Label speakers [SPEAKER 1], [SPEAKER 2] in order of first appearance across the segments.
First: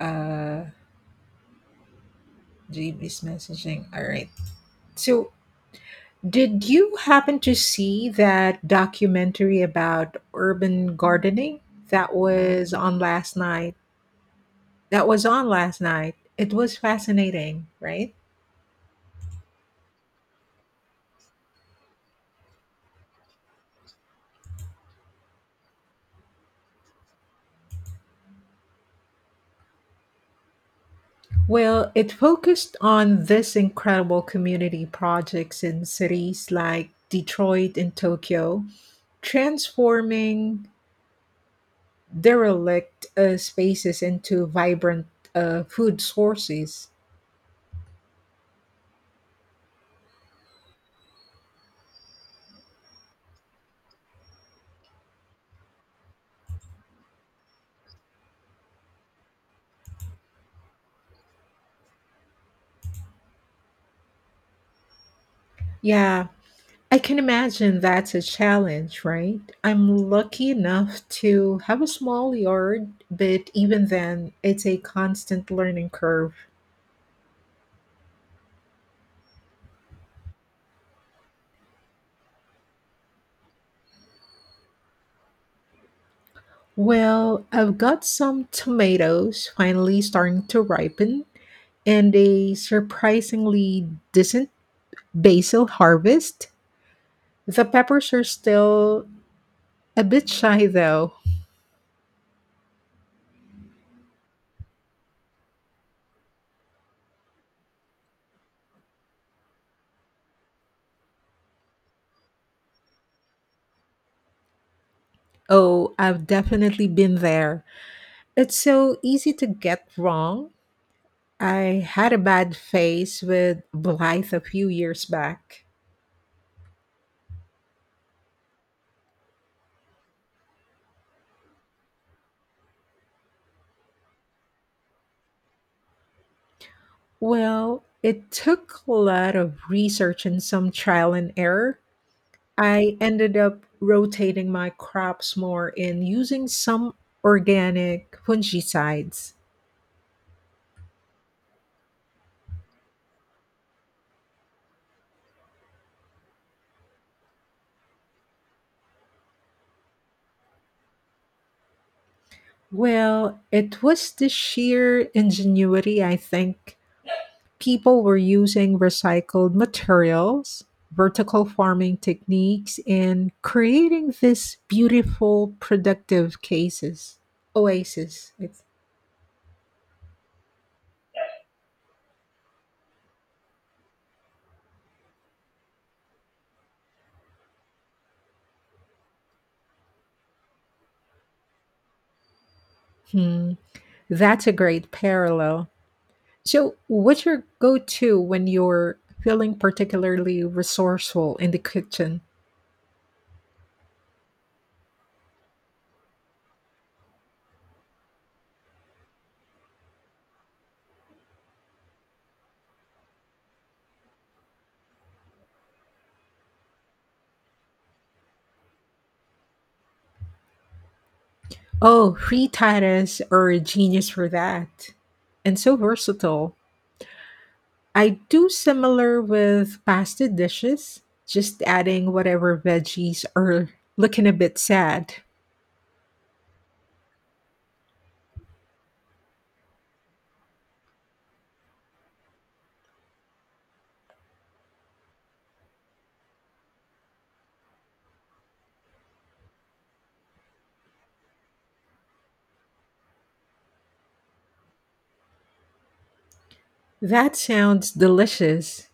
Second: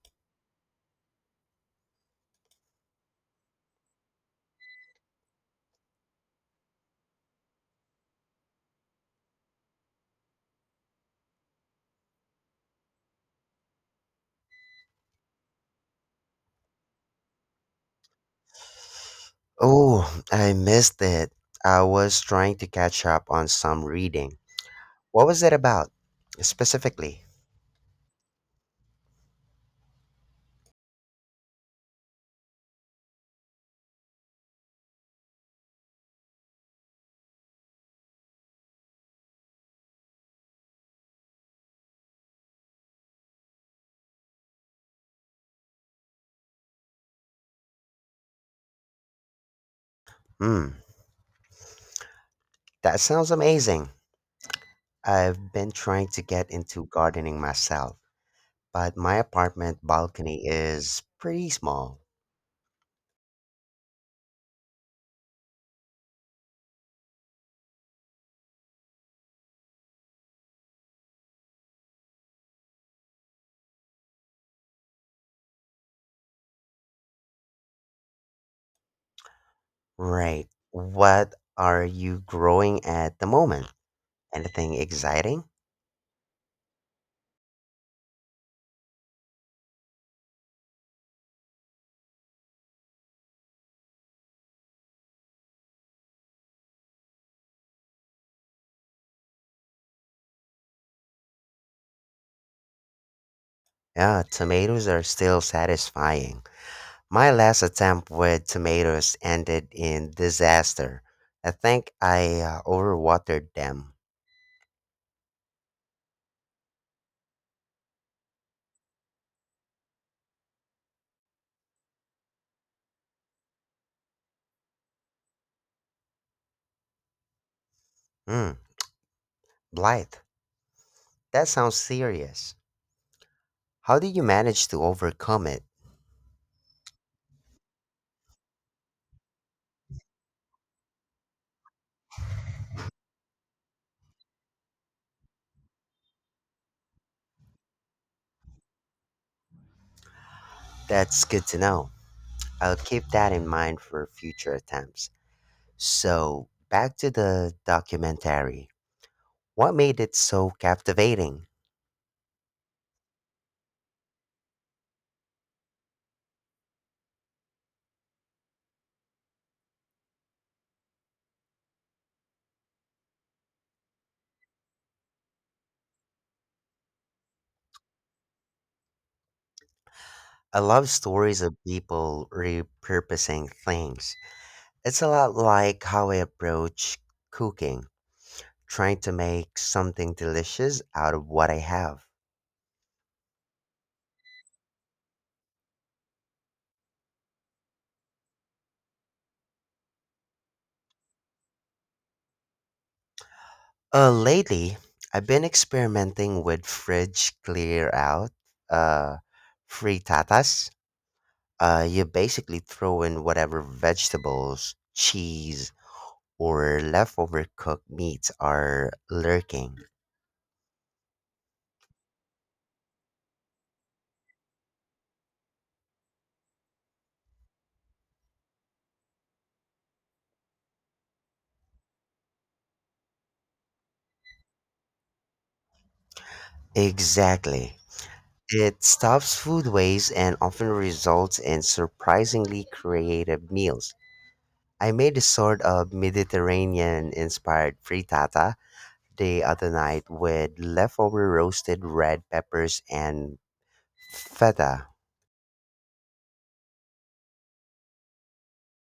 [SPEAKER 1] uh Read is messaging, all right. So did you happen to see that documentary about urban gardening that was on last night? It was fascinating, right?
[SPEAKER 2] Oh, I missed it. I was trying to catch up on some reading. What was it about, specifically?
[SPEAKER 1] Well, it focused on this incredible community projects in cities like Detroit and Tokyo, transforming derelict spaces into vibrant food sources.
[SPEAKER 2] Hmm, that sounds amazing. I've been trying to get into gardening myself, but my apartment balcony is pretty small.
[SPEAKER 1] Yeah, I can imagine that's a challenge, right? I'm lucky enough to have a small yard, but even then, it's a constant learning curve.
[SPEAKER 2] Right. What are you growing at the moment? Anything exciting?
[SPEAKER 1] Well, I've got some tomatoes finally starting to ripen and a surprisingly decent basil harvest. The peppers are still a bit shy though.
[SPEAKER 2] Yeah, tomatoes are still satisfying. My last attempt with tomatoes ended in disaster. I think I overwatered them.
[SPEAKER 1] Oh, I've definitely been there. It's so easy to get wrong. I had a bad phase with Blythe a few years back.
[SPEAKER 2] Hmm, Blythe, that sounds serious. How did you manage to overcome it?
[SPEAKER 1] Well, it took a lot of research and some trial and error. I ended up rotating my crops more and using some organic fungicides.
[SPEAKER 2] That's good to know. I'll keep that in mind for future attempts. So, back to the documentary. What made it so captivating?
[SPEAKER 1] Well, it was the sheer ingenuity, I think, people were using recycled materials, vertical farming techniques, and creating this beautiful productive cases. Oasis. It's,
[SPEAKER 2] I love stories of people repurposing things. It's a lot like how I approach cooking, trying to make something delicious out of what I have.
[SPEAKER 1] hmm. That's a great parallel. So, what's your go to when you're feeling particularly resourceful in the kitchen?
[SPEAKER 2] Lately, I've been experimenting with fridge clear out, uh, frittatas. You basically throw in whatever vegetables, cheese, or leftover cooked meats are lurking.
[SPEAKER 1] Oh, free Titus are a genius for that. And so versatile. I do similar with pasta dishes, just adding whatever veggies are looking a bit sad.
[SPEAKER 2] Exactly. It stops food waste and often results in surprisingly creative meals. I made a sort of Mediterranean inspired frittata the other night with leftover roasted red peppers and feta.
[SPEAKER 1] That sounds delicious.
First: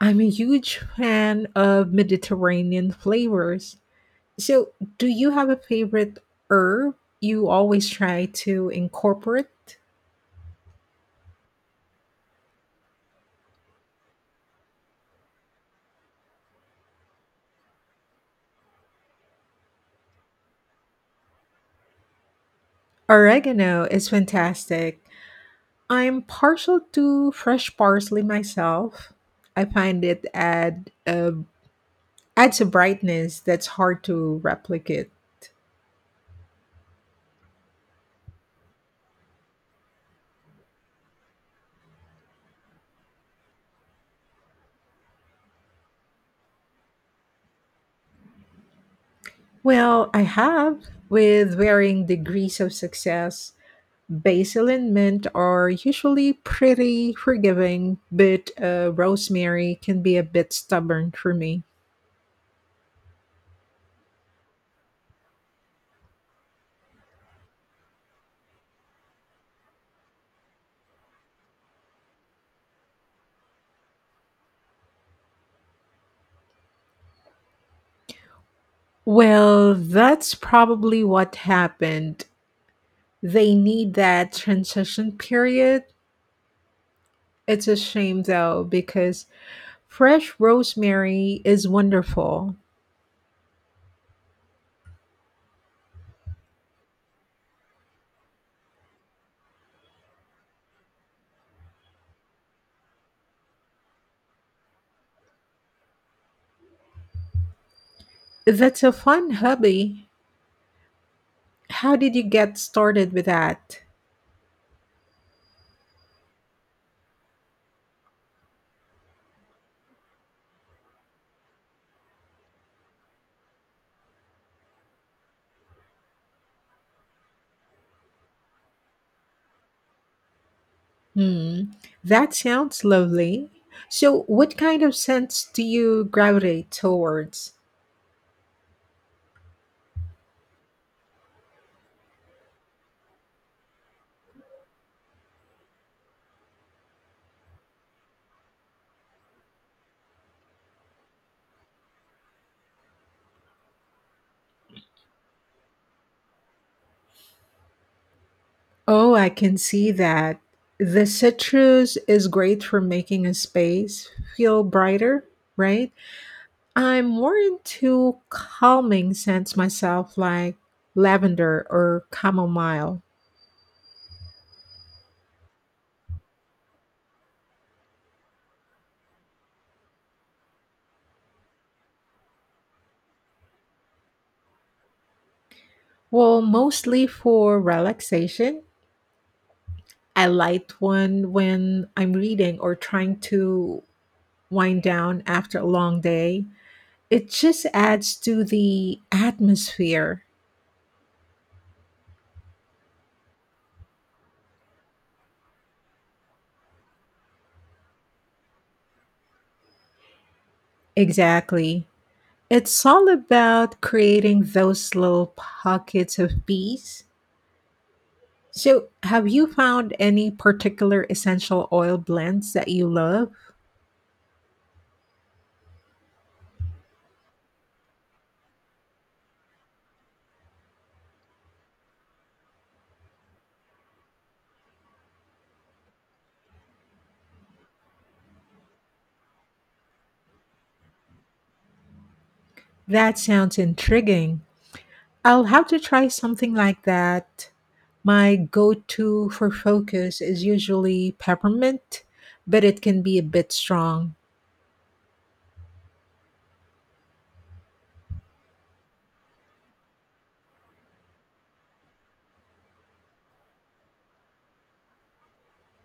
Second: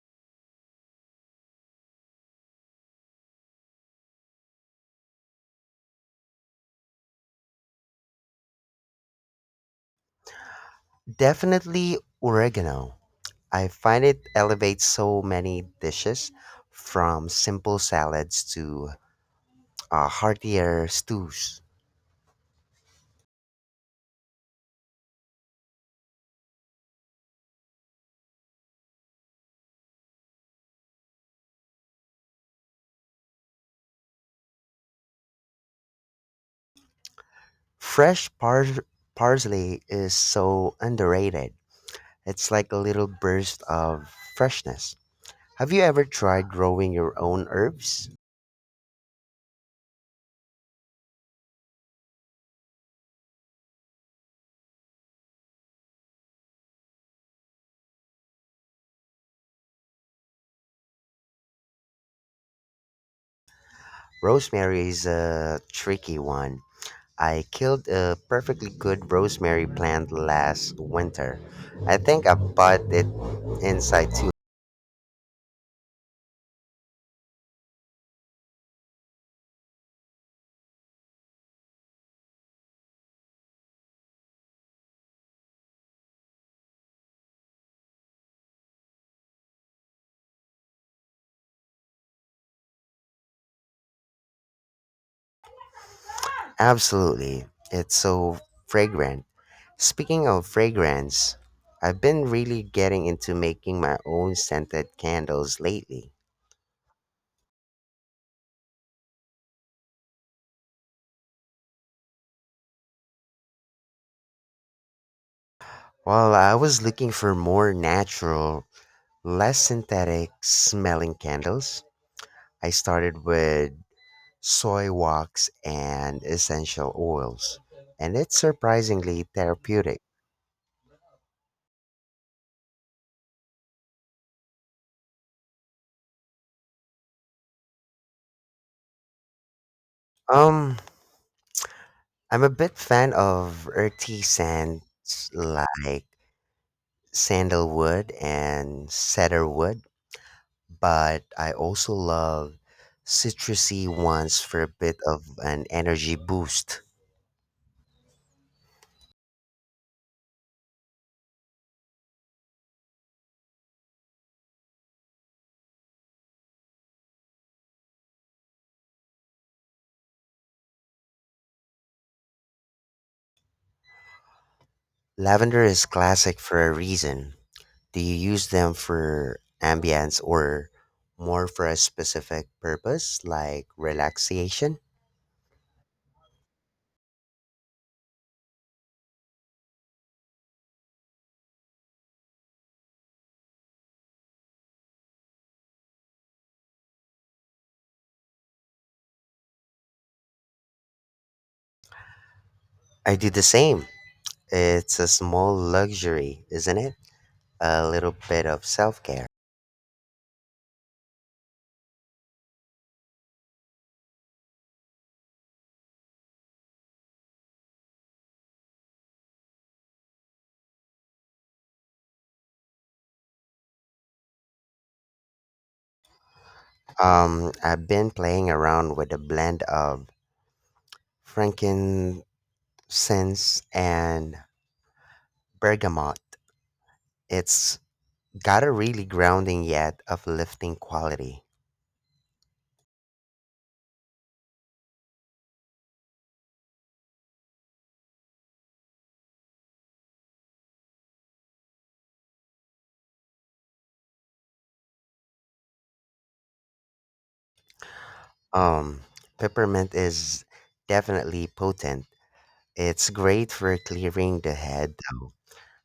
[SPEAKER 1] I'm a huge fan of Mediterranean flavors. So, do you have a favorite herb you always try to incorporate?
[SPEAKER 2] Definitely oregano. I find it elevates so many dishes from simple salads to heartier stews.
[SPEAKER 1] Oregano is fantastic. I'm partial to fresh parsley myself. I find it adds a brightness that's hard to replicate.
[SPEAKER 2] Fresh pars- parsley is so underrated. It's like a little burst of freshness. Have you ever tried growing your own herbs?
[SPEAKER 1] Well, I have, with varying degrees of success. Basil and mint are usually pretty forgiving, but rosemary can be a bit stubborn for me.
[SPEAKER 2] Rosemary is a tricky one. I killed a perfectly good rosemary plant last winter. I think I bought it inside too.
[SPEAKER 1] Well, that's probably what happened. They need that transition period. It's a shame though, because fresh rosemary is wonderful.
[SPEAKER 2] Absolutely. It's so fragrant. Speaking of fragrance, I've been really getting into making my own scented candles lately.
[SPEAKER 1] That's a fun hobby. How did you get started with that?
[SPEAKER 2] While I was looking for more natural, less synthetic smelling candles, I started with soy wax and essential oils, and it's surprisingly therapeutic.
[SPEAKER 1] Hmm, that sounds lovely. So, what kind of scents do you gravitate towards?
[SPEAKER 2] Um, I'm a bit fan of earthy scents like sandalwood and cedarwood, but I also love citrusy ones for a bit of an energy boost.
[SPEAKER 1] Oh, I can see that. The citrus is great for making a space feel brighter, right? I'm more into calming scents myself, like lavender or chamomile.
[SPEAKER 2] Lavender is classic for a reason. Do you use them for ambience or more for a specific purpose like relaxation?
[SPEAKER 1] Well, mostly for relaxation. I light one when I'm reading or trying to wind down after a long day. It just adds to the atmosphere.
[SPEAKER 2] I do the same. It's a small luxury, isn't it? A little bit of self care.
[SPEAKER 1] Exactly. It's all about creating those little pockets of peace. So, have you found any particular essential oil blends that you love?
[SPEAKER 2] I've been playing around with a blend of frankincense and bergamot. It's got a really grounding yet uplifting quality.
[SPEAKER 1] That sounds intriguing. I'll have to try something like that. My go to for focus is usually peppermint, but it can be a bit strong.
[SPEAKER 2] Um, Peppermint is definitely potent. It's great for clearing the head, though.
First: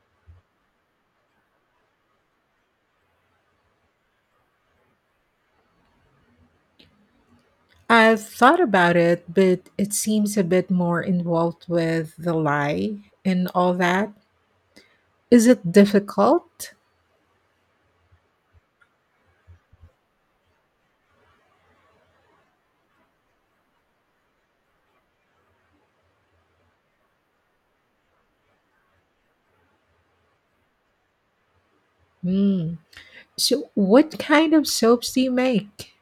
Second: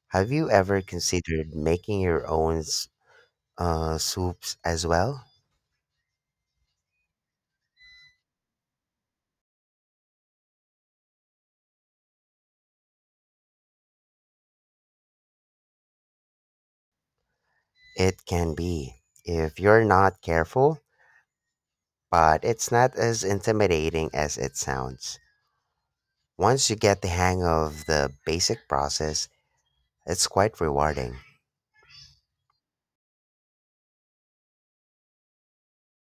[SPEAKER 2] Have you ever considered making your own soups as well?
[SPEAKER 1] I've thought about it, but it seems a bit more involved with the lie and all that. Is it difficult?
[SPEAKER 2] It can be, if you're not careful, but it's not as intimidating as it sounds. Once you get the hang of the basic process, it's quite rewarding.
[SPEAKER 1] Hmm. So, what kind of soaps do you make?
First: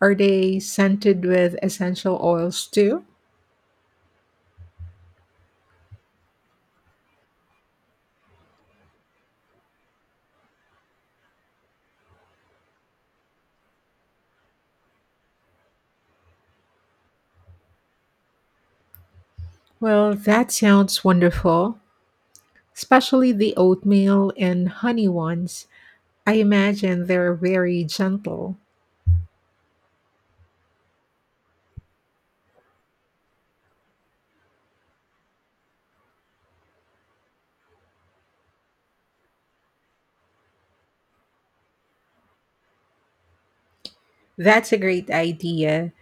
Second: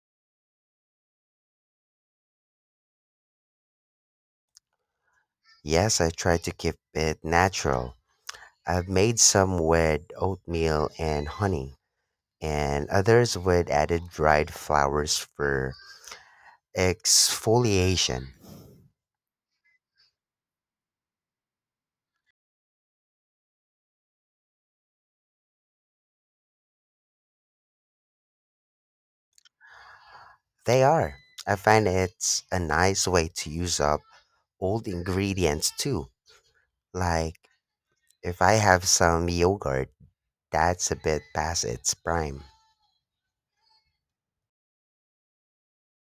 [SPEAKER 1] Are they scented with essential oils too?
[SPEAKER 2] Yes, I try to keep it natural. I've made some with oatmeal and honey, and others with added dried flowers for exfoliation.
[SPEAKER 1] Well, that sounds wonderful, especially the oatmeal and honey ones. I imagine they're very gentle.
[SPEAKER 2] They are. I find it's a nice way to use up old ingredients too, like if I have some yogurt that's a bit past its prime.
[SPEAKER 1] That's a great idea.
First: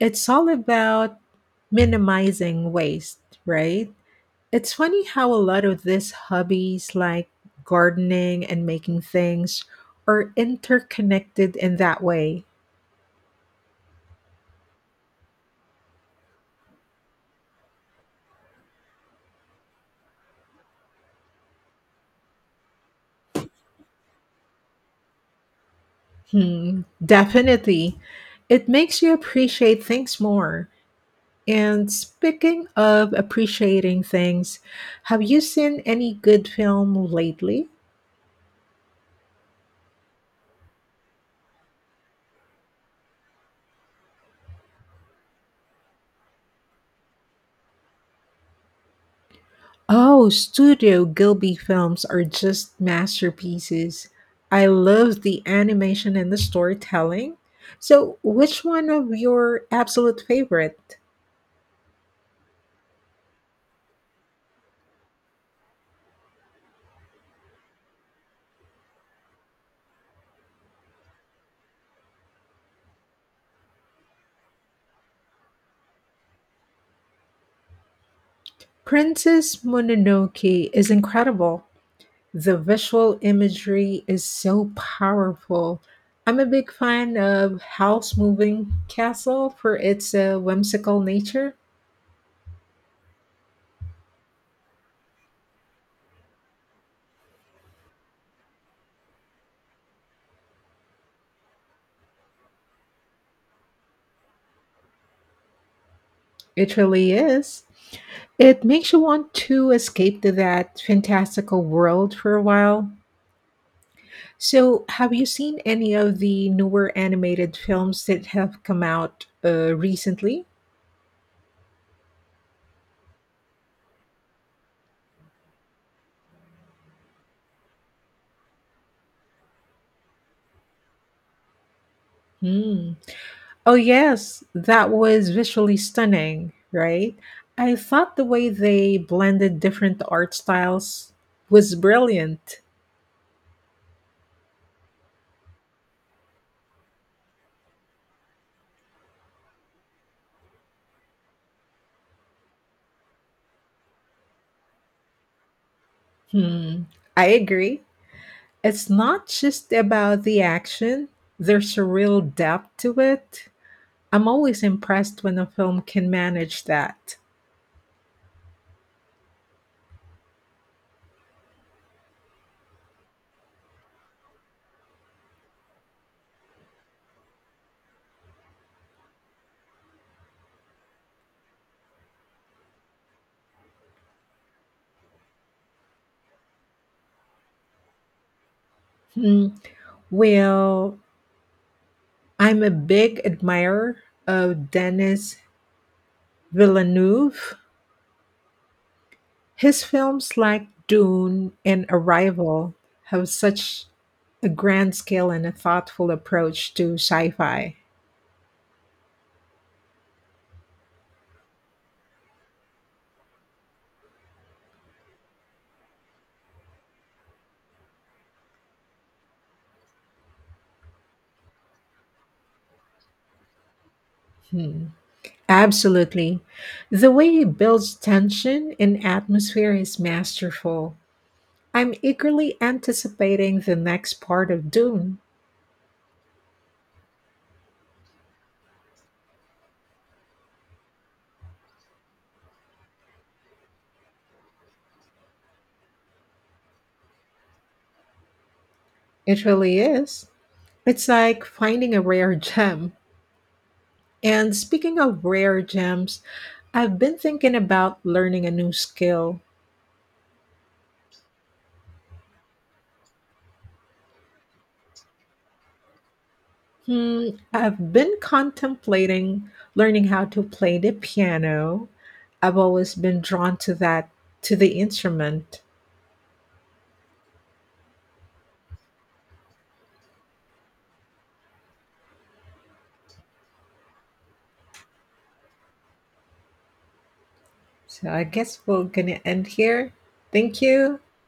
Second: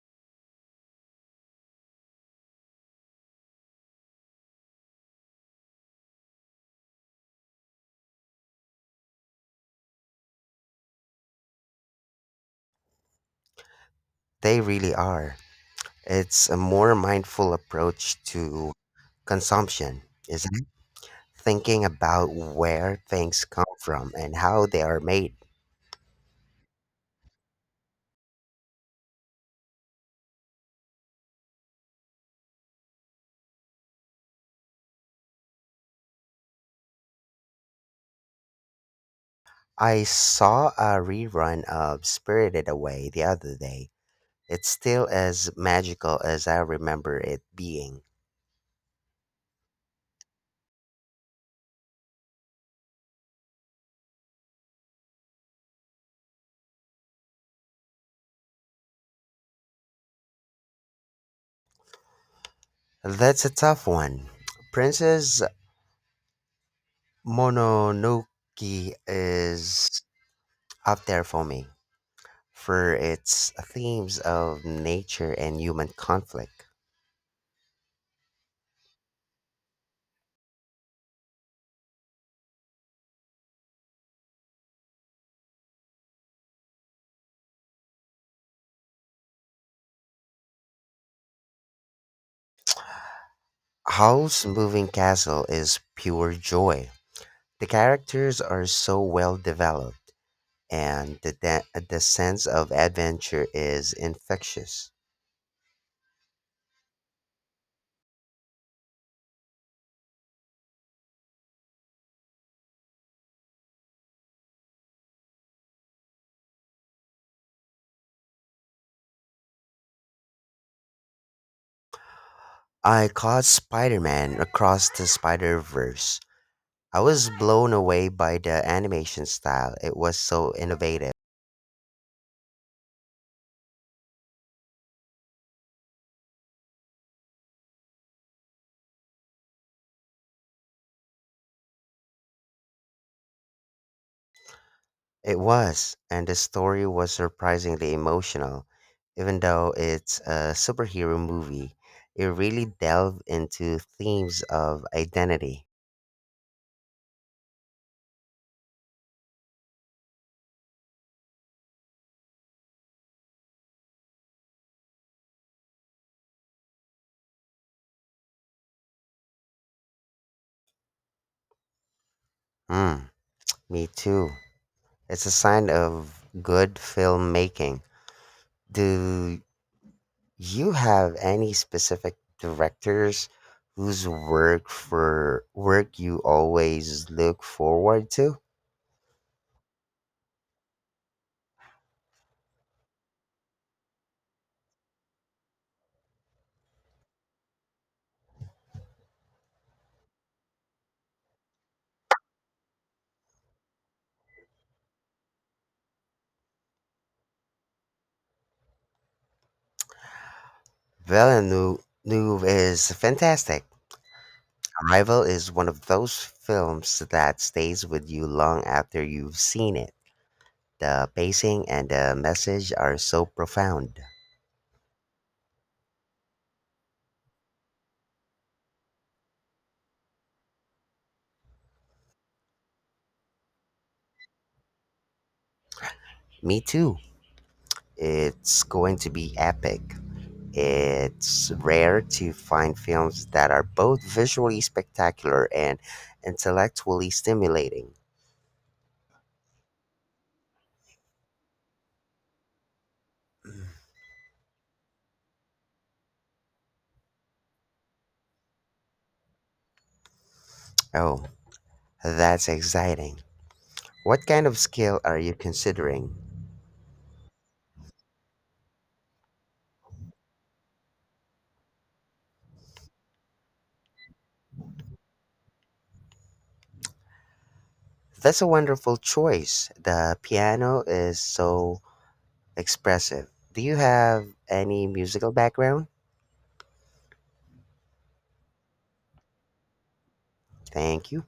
[SPEAKER 1] It's all about minimizing waste, right? It's funny how a lot of these hobbies, like gardening and making things, are interconnected in that way.
[SPEAKER 2] They really are. It's a more mindful approach to consumption, isn't it? Thinking about where things come from and how they are made.
[SPEAKER 1] Hmm, definitely. It makes you appreciate things more. And speaking of appreciating things, have you seen any good film lately?
[SPEAKER 2] I saw a rerun of Spirited Away the other day. It's still as magical as I remember it being.
[SPEAKER 1] Oh, Studio Ghibli films are just masterpieces. I love the animation and the storytelling. So, which one of your absolute favorite?
[SPEAKER 2] That's a tough one. Princess Mononoke is up there for me, for its themes of nature and human conflict.
[SPEAKER 1] Princess Mononoke is incredible. The visual imagery is so powerful. I'm a big fan of House Moving Castle for its whimsical nature.
[SPEAKER 2] Howl's Moving Castle is pure joy. The characters are so well developed, and the sense of adventure is infectious.
[SPEAKER 1] It really is. It makes you want to escape to that fantastical world for a while. So, have you seen any of the newer animated films that have come out recently?
[SPEAKER 2] I caught Spider Man across the Spider Verse. I was blown away by the animation style, it was so innovative.
[SPEAKER 1] Hmm. Oh, yes, that was visually stunning, right? I thought the way they blended different art styles was brilliant.
[SPEAKER 2] It was, and the story was surprisingly emotional. Even though it's a superhero movie, it really delved into themes of identity.
[SPEAKER 1] Hmm. I agree. It's not just about the action, there's a real depth to it. I'm always impressed when a film can manage that.
[SPEAKER 2] Mm, me too. It's a sign of good filmmaking. Do you have any specific directors whose work you always look forward to?
[SPEAKER 1] Hmm. Well, I'm a big admirer of Denis Villeneuve. His films like Dune and Arrival have such a grand scale and a thoughtful approach to sci fi.
[SPEAKER 2] Villeneuve is fantastic. Arrival is one of those films that stays with you long after you've seen it. The pacing and the message are so profound.
[SPEAKER 1] Hmm. Absolutely. The way he builds tension and atmosphere is masterful. I'm eagerly anticipating the next part of Dune.
[SPEAKER 2] Me too. It's going to be epic. It's rare to find films that are both visually spectacular and intellectually stimulating.
[SPEAKER 1] It really is. It's like finding a rare gem. And speaking of rare gems, I've been thinking about learning a new skill.
[SPEAKER 2] Oh, that's exciting. What kind of scale are you considering?
[SPEAKER 1] Hmm, I've been contemplating learning how to play the piano. I've always been drawn to that, to the instrument.
[SPEAKER 2] That's a wonderful choice. The piano is so expressive. Do you have any musical background?
[SPEAKER 1] So I guess we're going to end here. Thank you.
[SPEAKER 2] Thank you.